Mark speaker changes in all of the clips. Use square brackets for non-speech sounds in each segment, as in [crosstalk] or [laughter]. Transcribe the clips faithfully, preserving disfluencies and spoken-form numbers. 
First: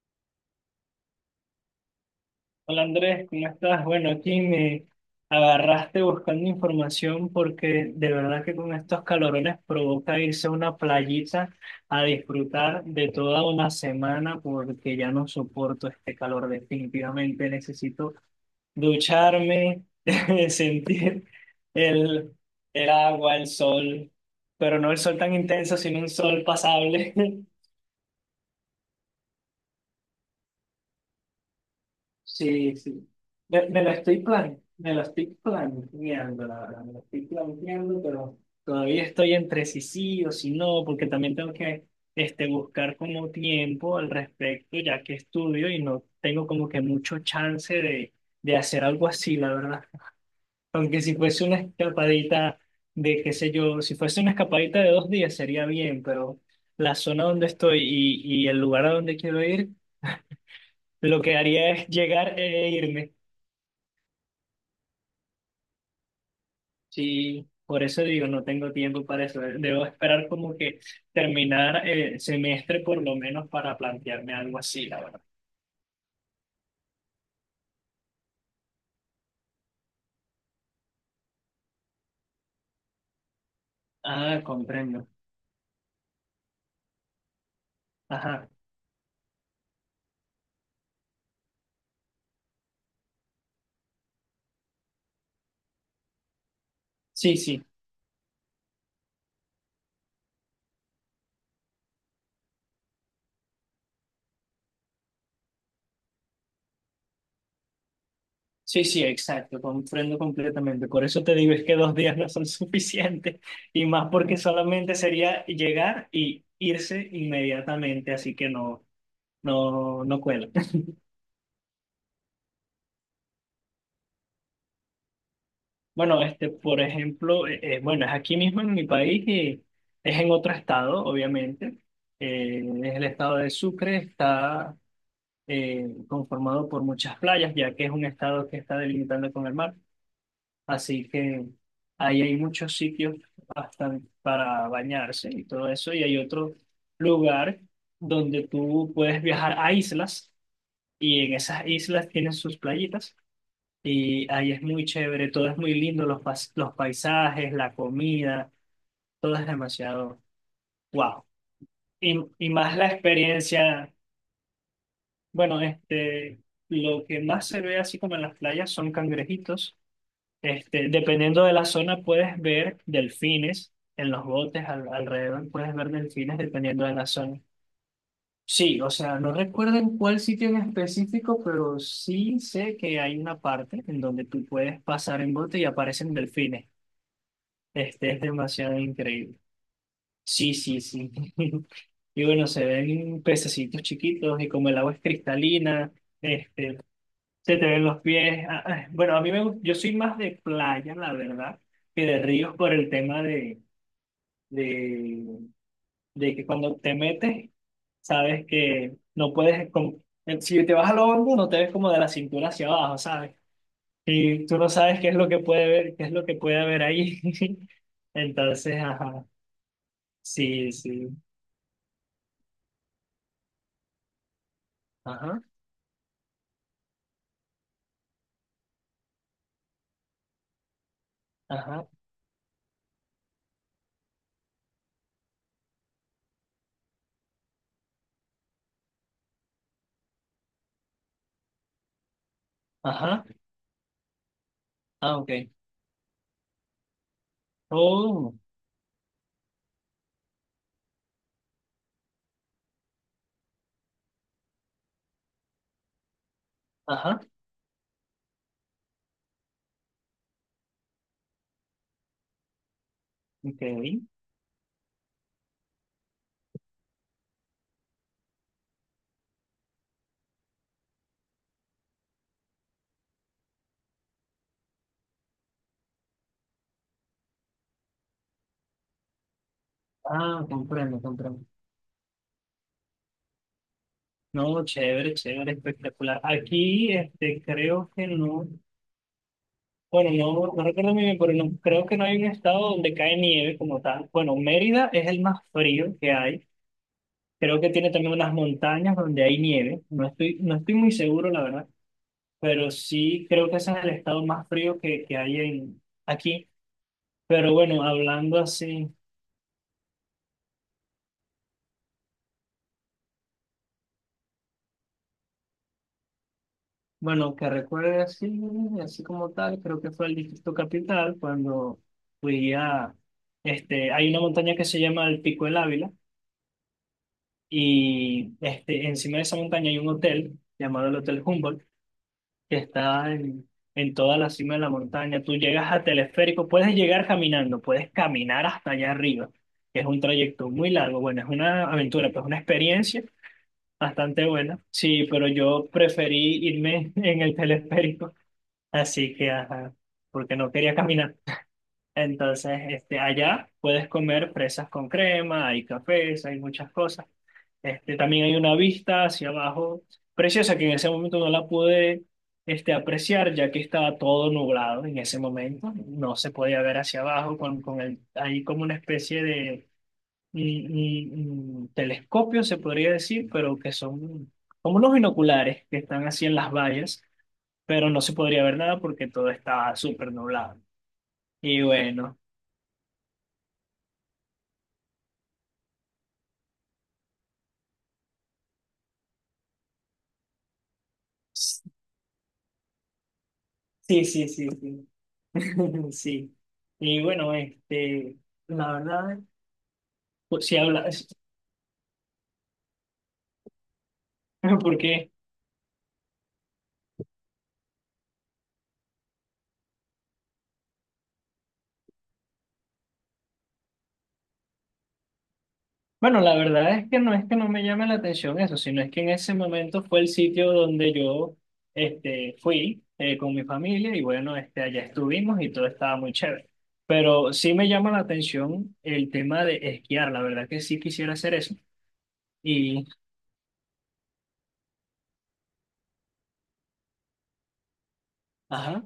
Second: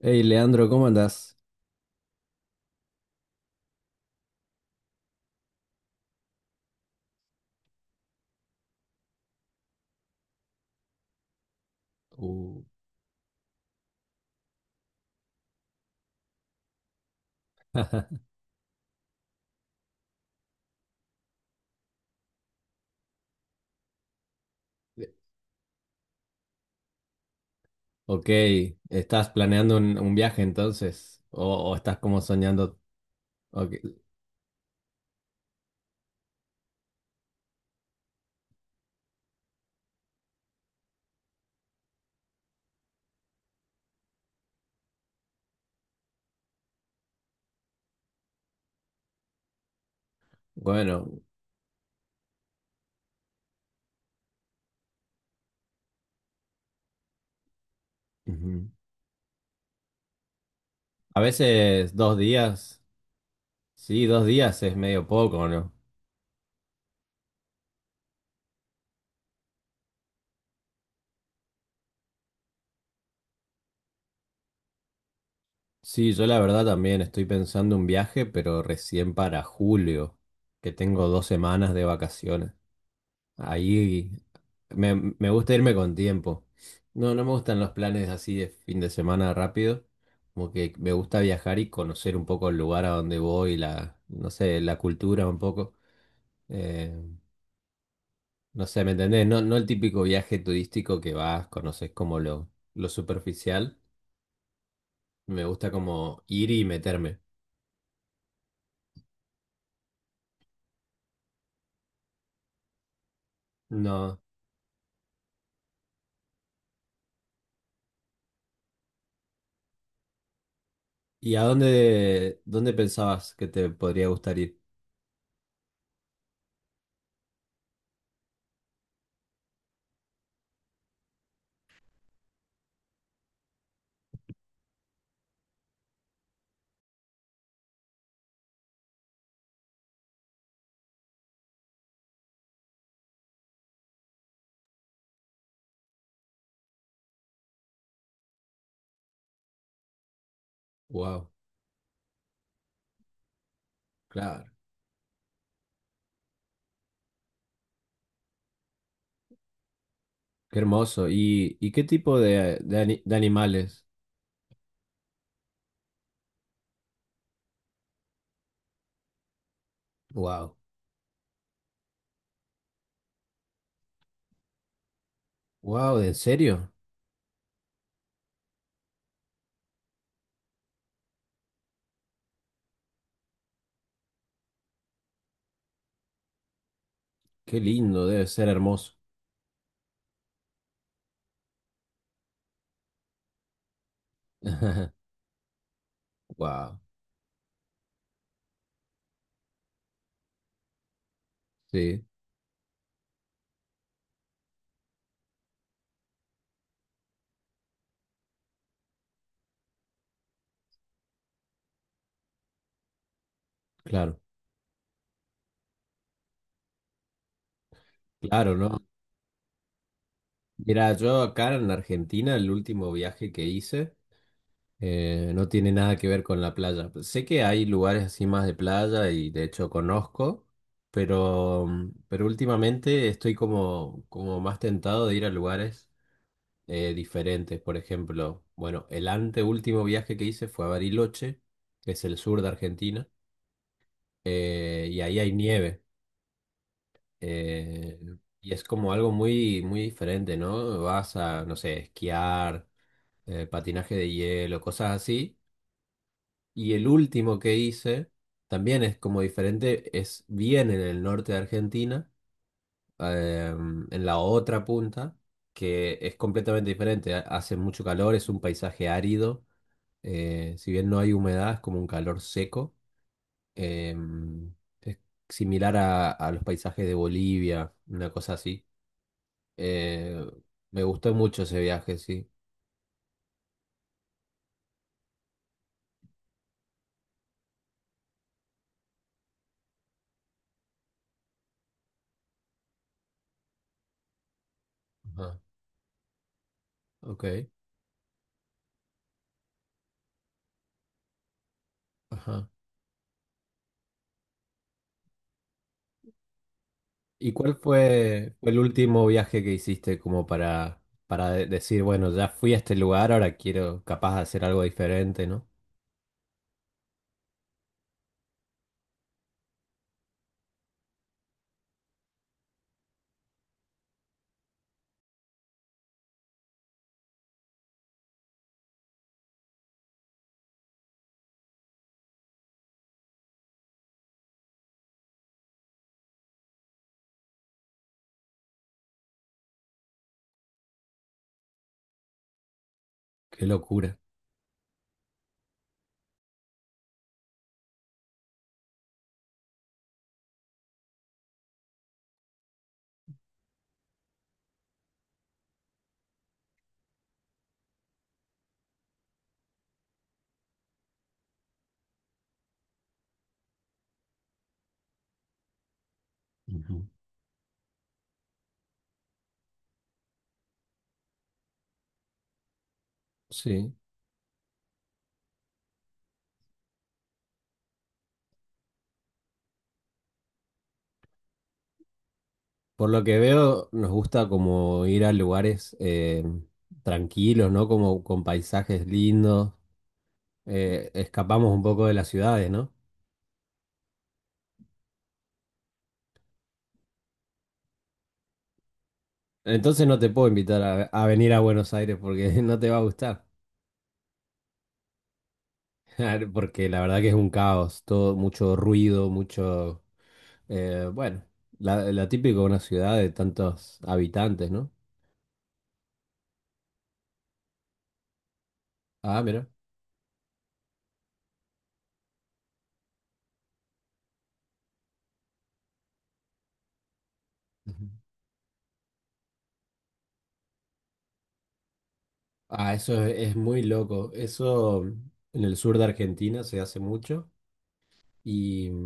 Speaker 1: Hey, Leandro, ¿cómo andás?
Speaker 2: Hola Andrés, ¿cómo estás? Bueno, aquí me agarraste buscando información porque de verdad que con estos calorones provoca irse a una playita a
Speaker 1: Uh,
Speaker 2: disfrutar de toda una semana porque ya no soporto este calor definitivamente. Necesito ducharme, [laughs] sentir el, el agua, el sol, pero no el sol
Speaker 1: [laughs]
Speaker 2: tan intenso, sino un sol pasable. [laughs]
Speaker 1: Ok, ¿estás planeando un, un viaje entonces? ¿O, o estás como
Speaker 2: Sí,
Speaker 1: soñando?
Speaker 2: sí. Me,
Speaker 1: Ok,
Speaker 2: me la estoy plan, me la estoy planteando, la verdad, me la estoy planteando, pero todavía estoy entre si sí o si no, porque también tengo que este, buscar como tiempo al respecto, ya que estudio y no tengo como que mucho chance de, de hacer algo así, la verdad. Aunque si
Speaker 1: bueno,
Speaker 2: fuese una escapadita de, qué sé yo, si fuese una escapadita de dos días sería bien, pero la zona donde estoy y, y el
Speaker 1: ujú.
Speaker 2: lugar a donde quiero ir,
Speaker 1: A
Speaker 2: lo que haría es
Speaker 1: veces dos
Speaker 2: llegar e
Speaker 1: días,
Speaker 2: irme.
Speaker 1: sí, dos días es medio poco, ¿no?
Speaker 2: Sí, por eso digo, no tengo tiempo para eso. Debo esperar como que terminar el semestre por lo menos para plantearme algo así, la verdad.
Speaker 1: Sí, yo la verdad también estoy pensando un viaje, pero recién para julio, que tengo dos semanas de vacaciones. Ahí
Speaker 2: Ah,
Speaker 1: me,
Speaker 2: comprendo.
Speaker 1: me gusta irme con tiempo. No, no me gustan los planes así de
Speaker 2: Ajá.
Speaker 1: fin de semana rápido. Como que me gusta viajar y conocer un poco el lugar a donde voy, la, no sé, la cultura un poco. Eh,
Speaker 2: Sí, sí.
Speaker 1: no sé, ¿me entendés? No, no el típico viaje turístico que vas, conoces como lo, lo superficial. Me gusta como ir y meterme.
Speaker 2: Sí, sí, exacto. Comprendo completamente. Por eso te digo, es que dos días no son [laughs] suficientes. Y más
Speaker 1: No.
Speaker 2: porque solamente sería llegar y irse inmediatamente. Así que no, no, no cuela.
Speaker 1: ¿Y a dónde, dónde pensabas que te podría gustar ir?
Speaker 2: Bueno, este, por ejemplo, eh, eh, bueno, es aquí mismo en mi país y es en otro estado, obviamente. Eh, es el estado de Sucre, está eh, conformado por muchas playas, ya que es un estado que está delimitando con el mar. Así que ahí hay muchos sitios bastante para bañarse y todo eso. Y hay otro lugar donde tú puedes viajar a islas y
Speaker 1: Wow,
Speaker 2: en esas islas tienen sus playitas y
Speaker 1: claro.
Speaker 2: ahí es muy chévere, todo es muy lindo, los, pas- los paisajes, la comida, todo es demasiado
Speaker 1: Qué hermoso.
Speaker 2: wow.
Speaker 1: ¿Y, y qué
Speaker 2: Y,
Speaker 1: tipo
Speaker 2: y
Speaker 1: de,
Speaker 2: más
Speaker 1: de,
Speaker 2: la
Speaker 1: ani- de animales?
Speaker 2: experiencia, bueno, este, lo que más se ve así como en las playas son cangrejitos.
Speaker 1: Wow.
Speaker 2: Este, dependiendo de la zona puedes ver delfines en los botes al- alrededor, puedes ver
Speaker 1: Wow, ¿en
Speaker 2: delfines
Speaker 1: serio?
Speaker 2: dependiendo de la zona. Sí, o sea, no recuerdo en cuál sitio en específico, pero sí sé que hay una parte en donde tú puedes pasar en bote y aparecen delfines.
Speaker 1: Qué lindo,
Speaker 2: Este es
Speaker 1: debe ser
Speaker 2: demasiado
Speaker 1: hermoso.
Speaker 2: increíble. Sí, sí, sí. [laughs] Y bueno, se ven pececitos chiquitos y como el agua es
Speaker 1: [laughs]
Speaker 2: cristalina, este,
Speaker 1: Wow.
Speaker 2: se te ven los pies. Ah, ah, bueno, a mí me gusta, yo soy más de playa, la verdad,
Speaker 1: Sí,
Speaker 2: que de ríos por el tema de, de, de que cuando te metes, sabes que no puedes, como- eh, si te vas a lo hondo, no te ves como de la cintura hacia abajo, ¿sabes?
Speaker 1: claro.
Speaker 2: Y tú no sabes qué es lo que puede ver, qué es lo que puede haber ahí. [laughs]
Speaker 1: Claro,
Speaker 2: Entonces,
Speaker 1: ¿no?
Speaker 2: ajá. Sí,
Speaker 1: Mira,
Speaker 2: sí.
Speaker 1: yo acá en Argentina, el último viaje que hice eh,
Speaker 2: Ajá,
Speaker 1: no tiene nada que ver con la playa. Sé que hay lugares así más de playa y de hecho conozco, pero,
Speaker 2: ajá,
Speaker 1: pero últimamente estoy como, como más tentado de ir a lugares eh, diferentes. Por ejemplo, bueno, el anteúltimo viaje que hice fue a Bariloche, que es el sur de Argentina,
Speaker 2: ajá.
Speaker 1: eh, y
Speaker 2: Ah,
Speaker 1: ahí hay
Speaker 2: ok.
Speaker 1: nieve. eh,
Speaker 2: Oh,
Speaker 1: y es como algo muy, muy diferente, ¿no? Vas a, no sé, esquiar, eh, patinaje de hielo, cosas así. Y el
Speaker 2: ajá,
Speaker 1: último que hice también es como diferente, es bien en el norte de Argentina, eh,
Speaker 2: ok.
Speaker 1: en la otra punta. Que es completamente diferente, hace mucho calor, es un paisaje árido. Eh, si bien no hay humedad, es como un calor seco. Em, es similar a, a los paisajes de Bolivia, una cosa así. Eh,
Speaker 2: Ah,
Speaker 1: Me
Speaker 2: comprendo,
Speaker 1: gustó mucho
Speaker 2: comprendo.
Speaker 1: ese viaje, sí.
Speaker 2: No, chévere, chévere, espectacular. Aquí, este, creo que no, bueno, no, no recuerdo muy bien, pero no, creo que no hay un estado donde cae nieve como tal. Bueno, Mérida es el
Speaker 1: Ajá,
Speaker 2: más frío que hay.
Speaker 1: ok.
Speaker 2: Creo que tiene también unas montañas donde hay nieve. No estoy, no estoy muy seguro, la verdad,
Speaker 1: Ajá.
Speaker 2: pero sí creo que ese es el estado más frío que, que hay en, aquí.
Speaker 1: ¿Y
Speaker 2: Pero
Speaker 1: cuál
Speaker 2: bueno,
Speaker 1: fue,
Speaker 2: hablando
Speaker 1: fue el
Speaker 2: así.
Speaker 1: último viaje que hiciste como para, para de- decir, bueno, ya fui a este lugar, ahora quiero capaz de hacer algo diferente, ¿no?
Speaker 2: Bueno, que recuerde así, así como tal, creo que fue el Distrito Capital cuando fui a, este, hay una montaña que se llama el Pico del Ávila y este, encima de esa montaña hay un hotel llamado el Hotel Humboldt que está en, en toda la cima de la montaña. Tú llegas a teleférico, puedes llegar caminando, puedes caminar hasta allá arriba, que es un trayecto muy largo. Bueno, es una aventura, pues una experiencia
Speaker 1: Qué locura.
Speaker 2: bastante buena. Sí, pero yo preferí irme [laughs] en el teleférico. Así que, ajá, porque no quería caminar. Entonces, este, allá puedes comer fresas con crema, hay cafés, hay muchas cosas. Este, también hay una vista hacia abajo preciosa que en ese momento no la pude, este, apreciar ya que estaba todo nublado en ese momento. No se podía ver
Speaker 1: Ujú.
Speaker 2: hacia abajo con, con el, hay como una especie de mm, mm, mm, telescopio, se podría decir, pero que
Speaker 1: Sí.
Speaker 2: son como unos binoculares que están así en las vallas pero no se podría ver nada porque todo estaba súper nublado. Y bueno,
Speaker 1: Por lo que veo, nos gusta como ir a lugares eh, tranquilos, ¿no? Como con paisajes lindos. Eh, escapamos un
Speaker 2: sí,
Speaker 1: poco de las ciudades, ¿no?
Speaker 2: sí, sí, sí. [laughs] Sí. Y bueno, este, la verdad,
Speaker 1: Entonces no te puedo
Speaker 2: pues si
Speaker 1: invitar a, a
Speaker 2: hablas,
Speaker 1: venir a Buenos Aires porque [laughs] no te va a gustar.
Speaker 2: [laughs] porque,
Speaker 1: [laughs] Porque la verdad que es un caos, todo mucho ruido, mucho… eh, bueno, la, la típico de una ciudad de tantos habitantes, ¿no?
Speaker 2: bueno, la verdad es que no es que no me llame la atención eso, sino es que en
Speaker 1: Ah,
Speaker 2: ese
Speaker 1: mira.
Speaker 2: momento fue el sitio donde yo, este, fui eh, con mi familia y bueno, este, allá estuvimos y todo estaba muy chévere. Pero sí me
Speaker 1: Ujú.
Speaker 2: llama la atención el tema de esquiar, la verdad que sí quisiera hacer eso.
Speaker 1: Ah,
Speaker 2: Y,
Speaker 1: eso es, es muy loco. Eso en el sur de Argentina se hace mucho. y
Speaker 2: ajá,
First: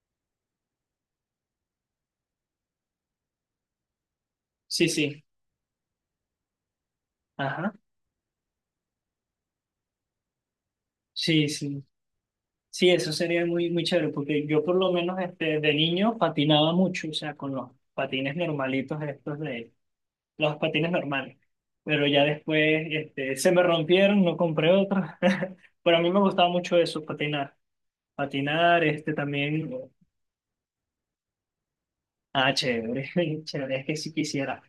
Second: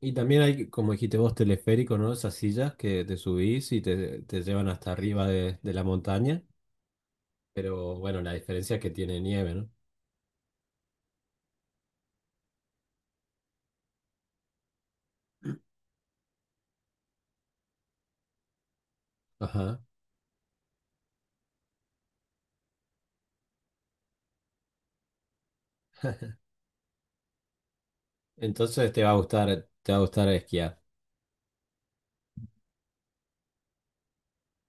Speaker 1: Y también hay, como dijiste vos, teleférico, ¿no? Esas sillas que te subís y te, te llevan
Speaker 2: sí,
Speaker 1: hasta
Speaker 2: sí.
Speaker 1: arriba de, de la montaña.
Speaker 2: Ajá.
Speaker 1: Pero bueno, la diferencia es que tiene nieve, ¿no?
Speaker 2: Sí, sí. Sí, eso sería muy, muy chévere, porque yo por lo menos este, de niño patinaba mucho, o sea, con los patines normalitos estos de
Speaker 1: Ajá.
Speaker 2: los patines normales. Pero ya después este, se me rompieron, no compré otros. [laughs] Pero a mí me gustaba mucho eso, patinar. Patinar,
Speaker 1: Entonces te va
Speaker 2: este
Speaker 1: a gustar,
Speaker 2: también.
Speaker 1: te va a gustar esquiar.
Speaker 2: Ah, chévere, [laughs] chévere, es que si quisiera,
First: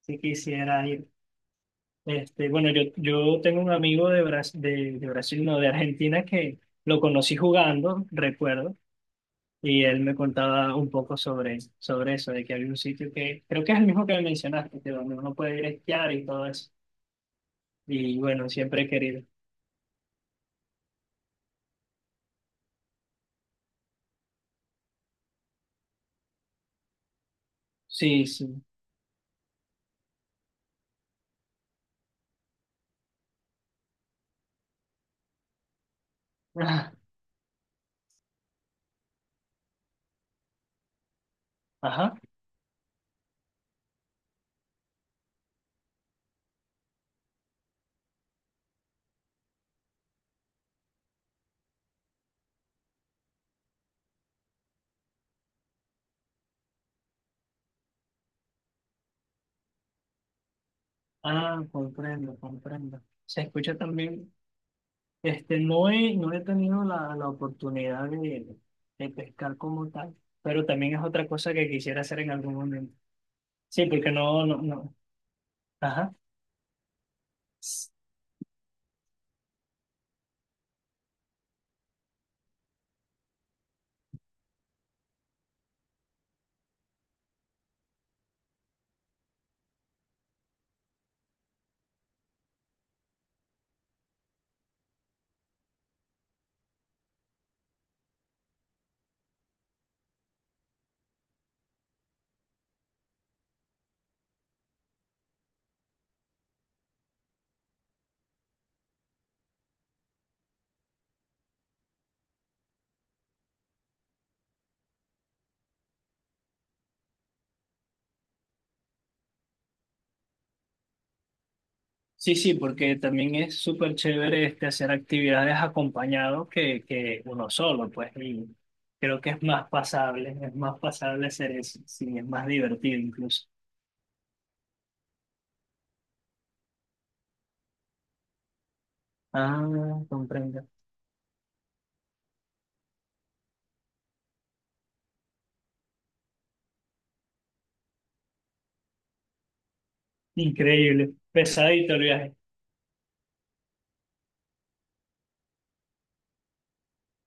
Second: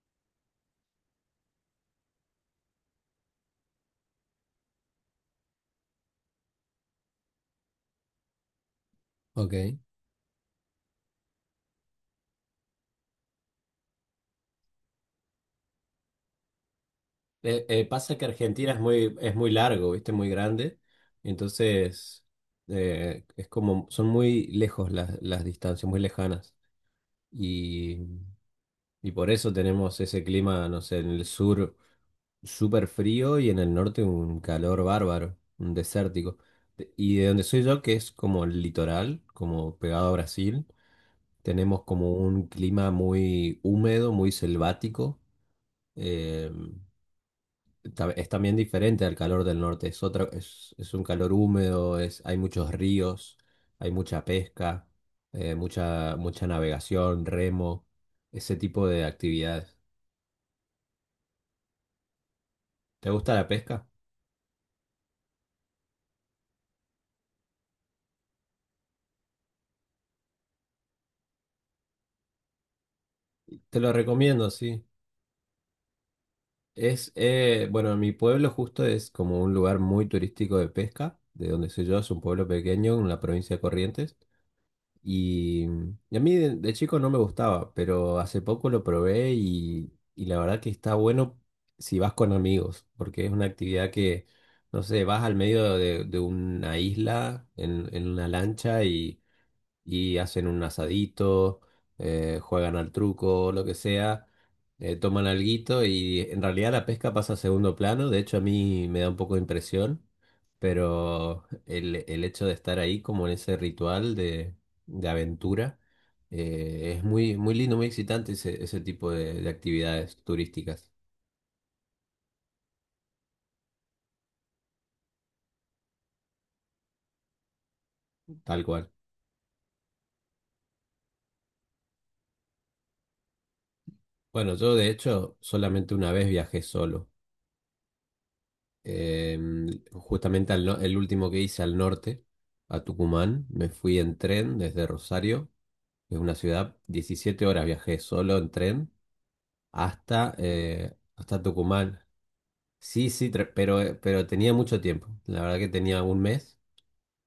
Speaker 2: si quisiera ir. Este, bueno, yo, yo tengo un amigo de Bras de, de Brasil, no, de Argentina que lo conocí jugando, recuerdo.
Speaker 1: Ok. Eh,
Speaker 2: Y él me contaba un poco sobre, sobre eso, de que había un sitio que creo que es el mismo que me mencionaste, que donde uno puede ir a esquiar y todo eso.
Speaker 1: eh, pasa
Speaker 2: Y
Speaker 1: que
Speaker 2: bueno,
Speaker 1: Argentina es
Speaker 2: siempre he
Speaker 1: muy,
Speaker 2: querido.
Speaker 1: es muy largo, ¿viste? Muy grande. Entonces, eh, es como, son muy lejos las, las distancias, muy lejanas. Y,
Speaker 2: Sí, sí.
Speaker 1: y por eso tenemos ese clima, no sé, en el sur. Súper frío y en el norte un calor bárbaro, un desértico.
Speaker 2: Ah,
Speaker 1: De- Y de donde soy yo, que es como el litoral, como pegado a Brasil, tenemos como
Speaker 2: ajá.
Speaker 1: un clima muy húmedo, muy selvático. eh, ta- es también diferente al calor del norte, es otra, es, es un calor húmedo, es, hay muchos ríos, hay mucha pesca, eh, mucha, mucha navegación, remo, ese tipo de actividades.
Speaker 2: Ah, comprendo, comprendo.
Speaker 1: ¿Te gusta
Speaker 2: Se
Speaker 1: la
Speaker 2: escucha
Speaker 1: pesca?
Speaker 2: también, este, no he, no he tenido la, la oportunidad de, de pescar como tal, pero también es otra cosa que quisiera hacer en algún momento.
Speaker 1: Te
Speaker 2: Sí,
Speaker 1: lo
Speaker 2: porque no,
Speaker 1: recomiendo,
Speaker 2: no,
Speaker 1: sí.
Speaker 2: no. Ajá.
Speaker 1: Es, eh, bueno, mi pueblo justo es como un lugar muy turístico de pesca, de donde soy yo, es un pueblo pequeño en la provincia de Corrientes. Y, y a mí de, de chico no me gustaba, pero hace poco lo probé y, y la verdad que está bueno si vas con amigos, porque es una actividad que, no sé, vas al medio de, de una isla en, en una lancha y hacen un asadito, eh, juegan al truco, lo que sea, eh, toman alguito y en realidad la pesca pasa a segundo plano, de hecho a mí me da un poco de impresión, pero el, el hecho de estar ahí como en ese ritual de, de aventura, eh, es muy, muy lindo, muy excitante ese, ese tipo de, de actividades turísticas,
Speaker 2: Sí, sí, porque también es súper chévere este, hacer actividades acompañado que, que uno solo, pues, y
Speaker 1: tal cual.
Speaker 2: creo que es más pasable, es más pasable hacer eso, sí, es más divertido incluso.
Speaker 1: Bueno, yo de hecho solamente una vez viajé solo. Em,
Speaker 2: Ah,
Speaker 1: justamente al
Speaker 2: comprendo.
Speaker 1: no- el último que hice al norte, a Tucumán, me fui en tren desde Rosario, que es una ciudad, diecisiete horas viajé solo en tren hasta, eh,
Speaker 2: Increíble,
Speaker 1: hasta
Speaker 2: pesadito
Speaker 1: Tucumán.
Speaker 2: el viaje.
Speaker 1: Sí, sí, tre- pero, eh, pero tenía mucho tiempo, la verdad que tenía un mes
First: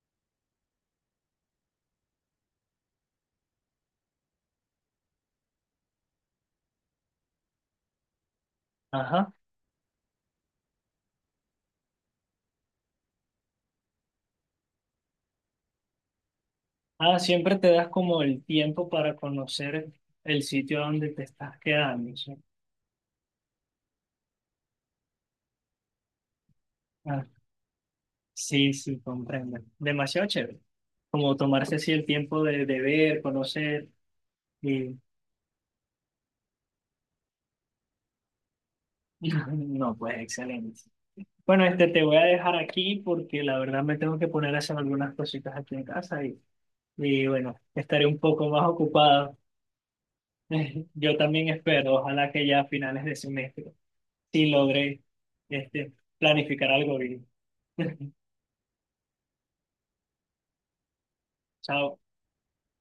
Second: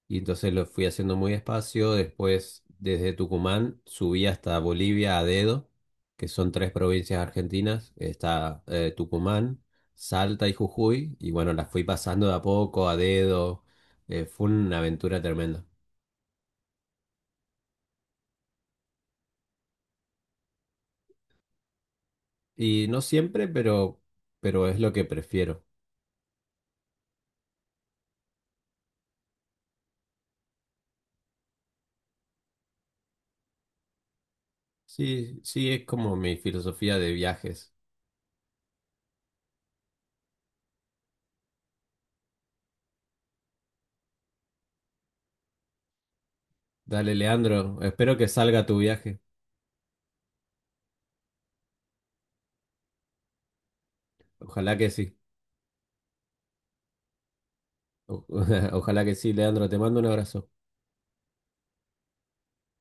Speaker 1: y entonces lo fui haciendo muy despacio. Después, desde Tucumán, subí hasta Bolivia a dedo, que son tres provincias argentinas. Está eh,
Speaker 2: Ajá.
Speaker 1: Tucumán, Salta y Jujuy. Y bueno, las fui pasando de a poco, a dedo. Eh, fue una aventura tremenda.
Speaker 2: Ah, siempre te das como el tiempo para conocer el sitio donde te estás quedando, ¿sí?
Speaker 1: Y no siempre, pero, pero es lo que prefiero.
Speaker 2: Ah, sí, sí, comprendo. Demasiado chévere. Como tomarse así el tiempo de, de ver, conocer.
Speaker 1: Sí, sí, es como mi filosofía de viajes.
Speaker 2: [laughs] No, pues excelente. Bueno, este te voy a dejar aquí porque la verdad me tengo que poner a hacer algunas cositas aquí en casa y,
Speaker 1: Dale,
Speaker 2: y bueno,
Speaker 1: Leandro,
Speaker 2: estaré
Speaker 1: espero
Speaker 2: un
Speaker 1: que
Speaker 2: poco más
Speaker 1: salga tu viaje.
Speaker 2: ocupado. [laughs] Yo también espero, ojalá que ya a finales de semestre sí
Speaker 1: Ojalá que
Speaker 2: logre
Speaker 1: sí.
Speaker 2: este, planificar algo bien. [laughs]
Speaker 1: O- [laughs] ojalá que sí, Leandro. Te mando un abrazo.
Speaker 2: Chao.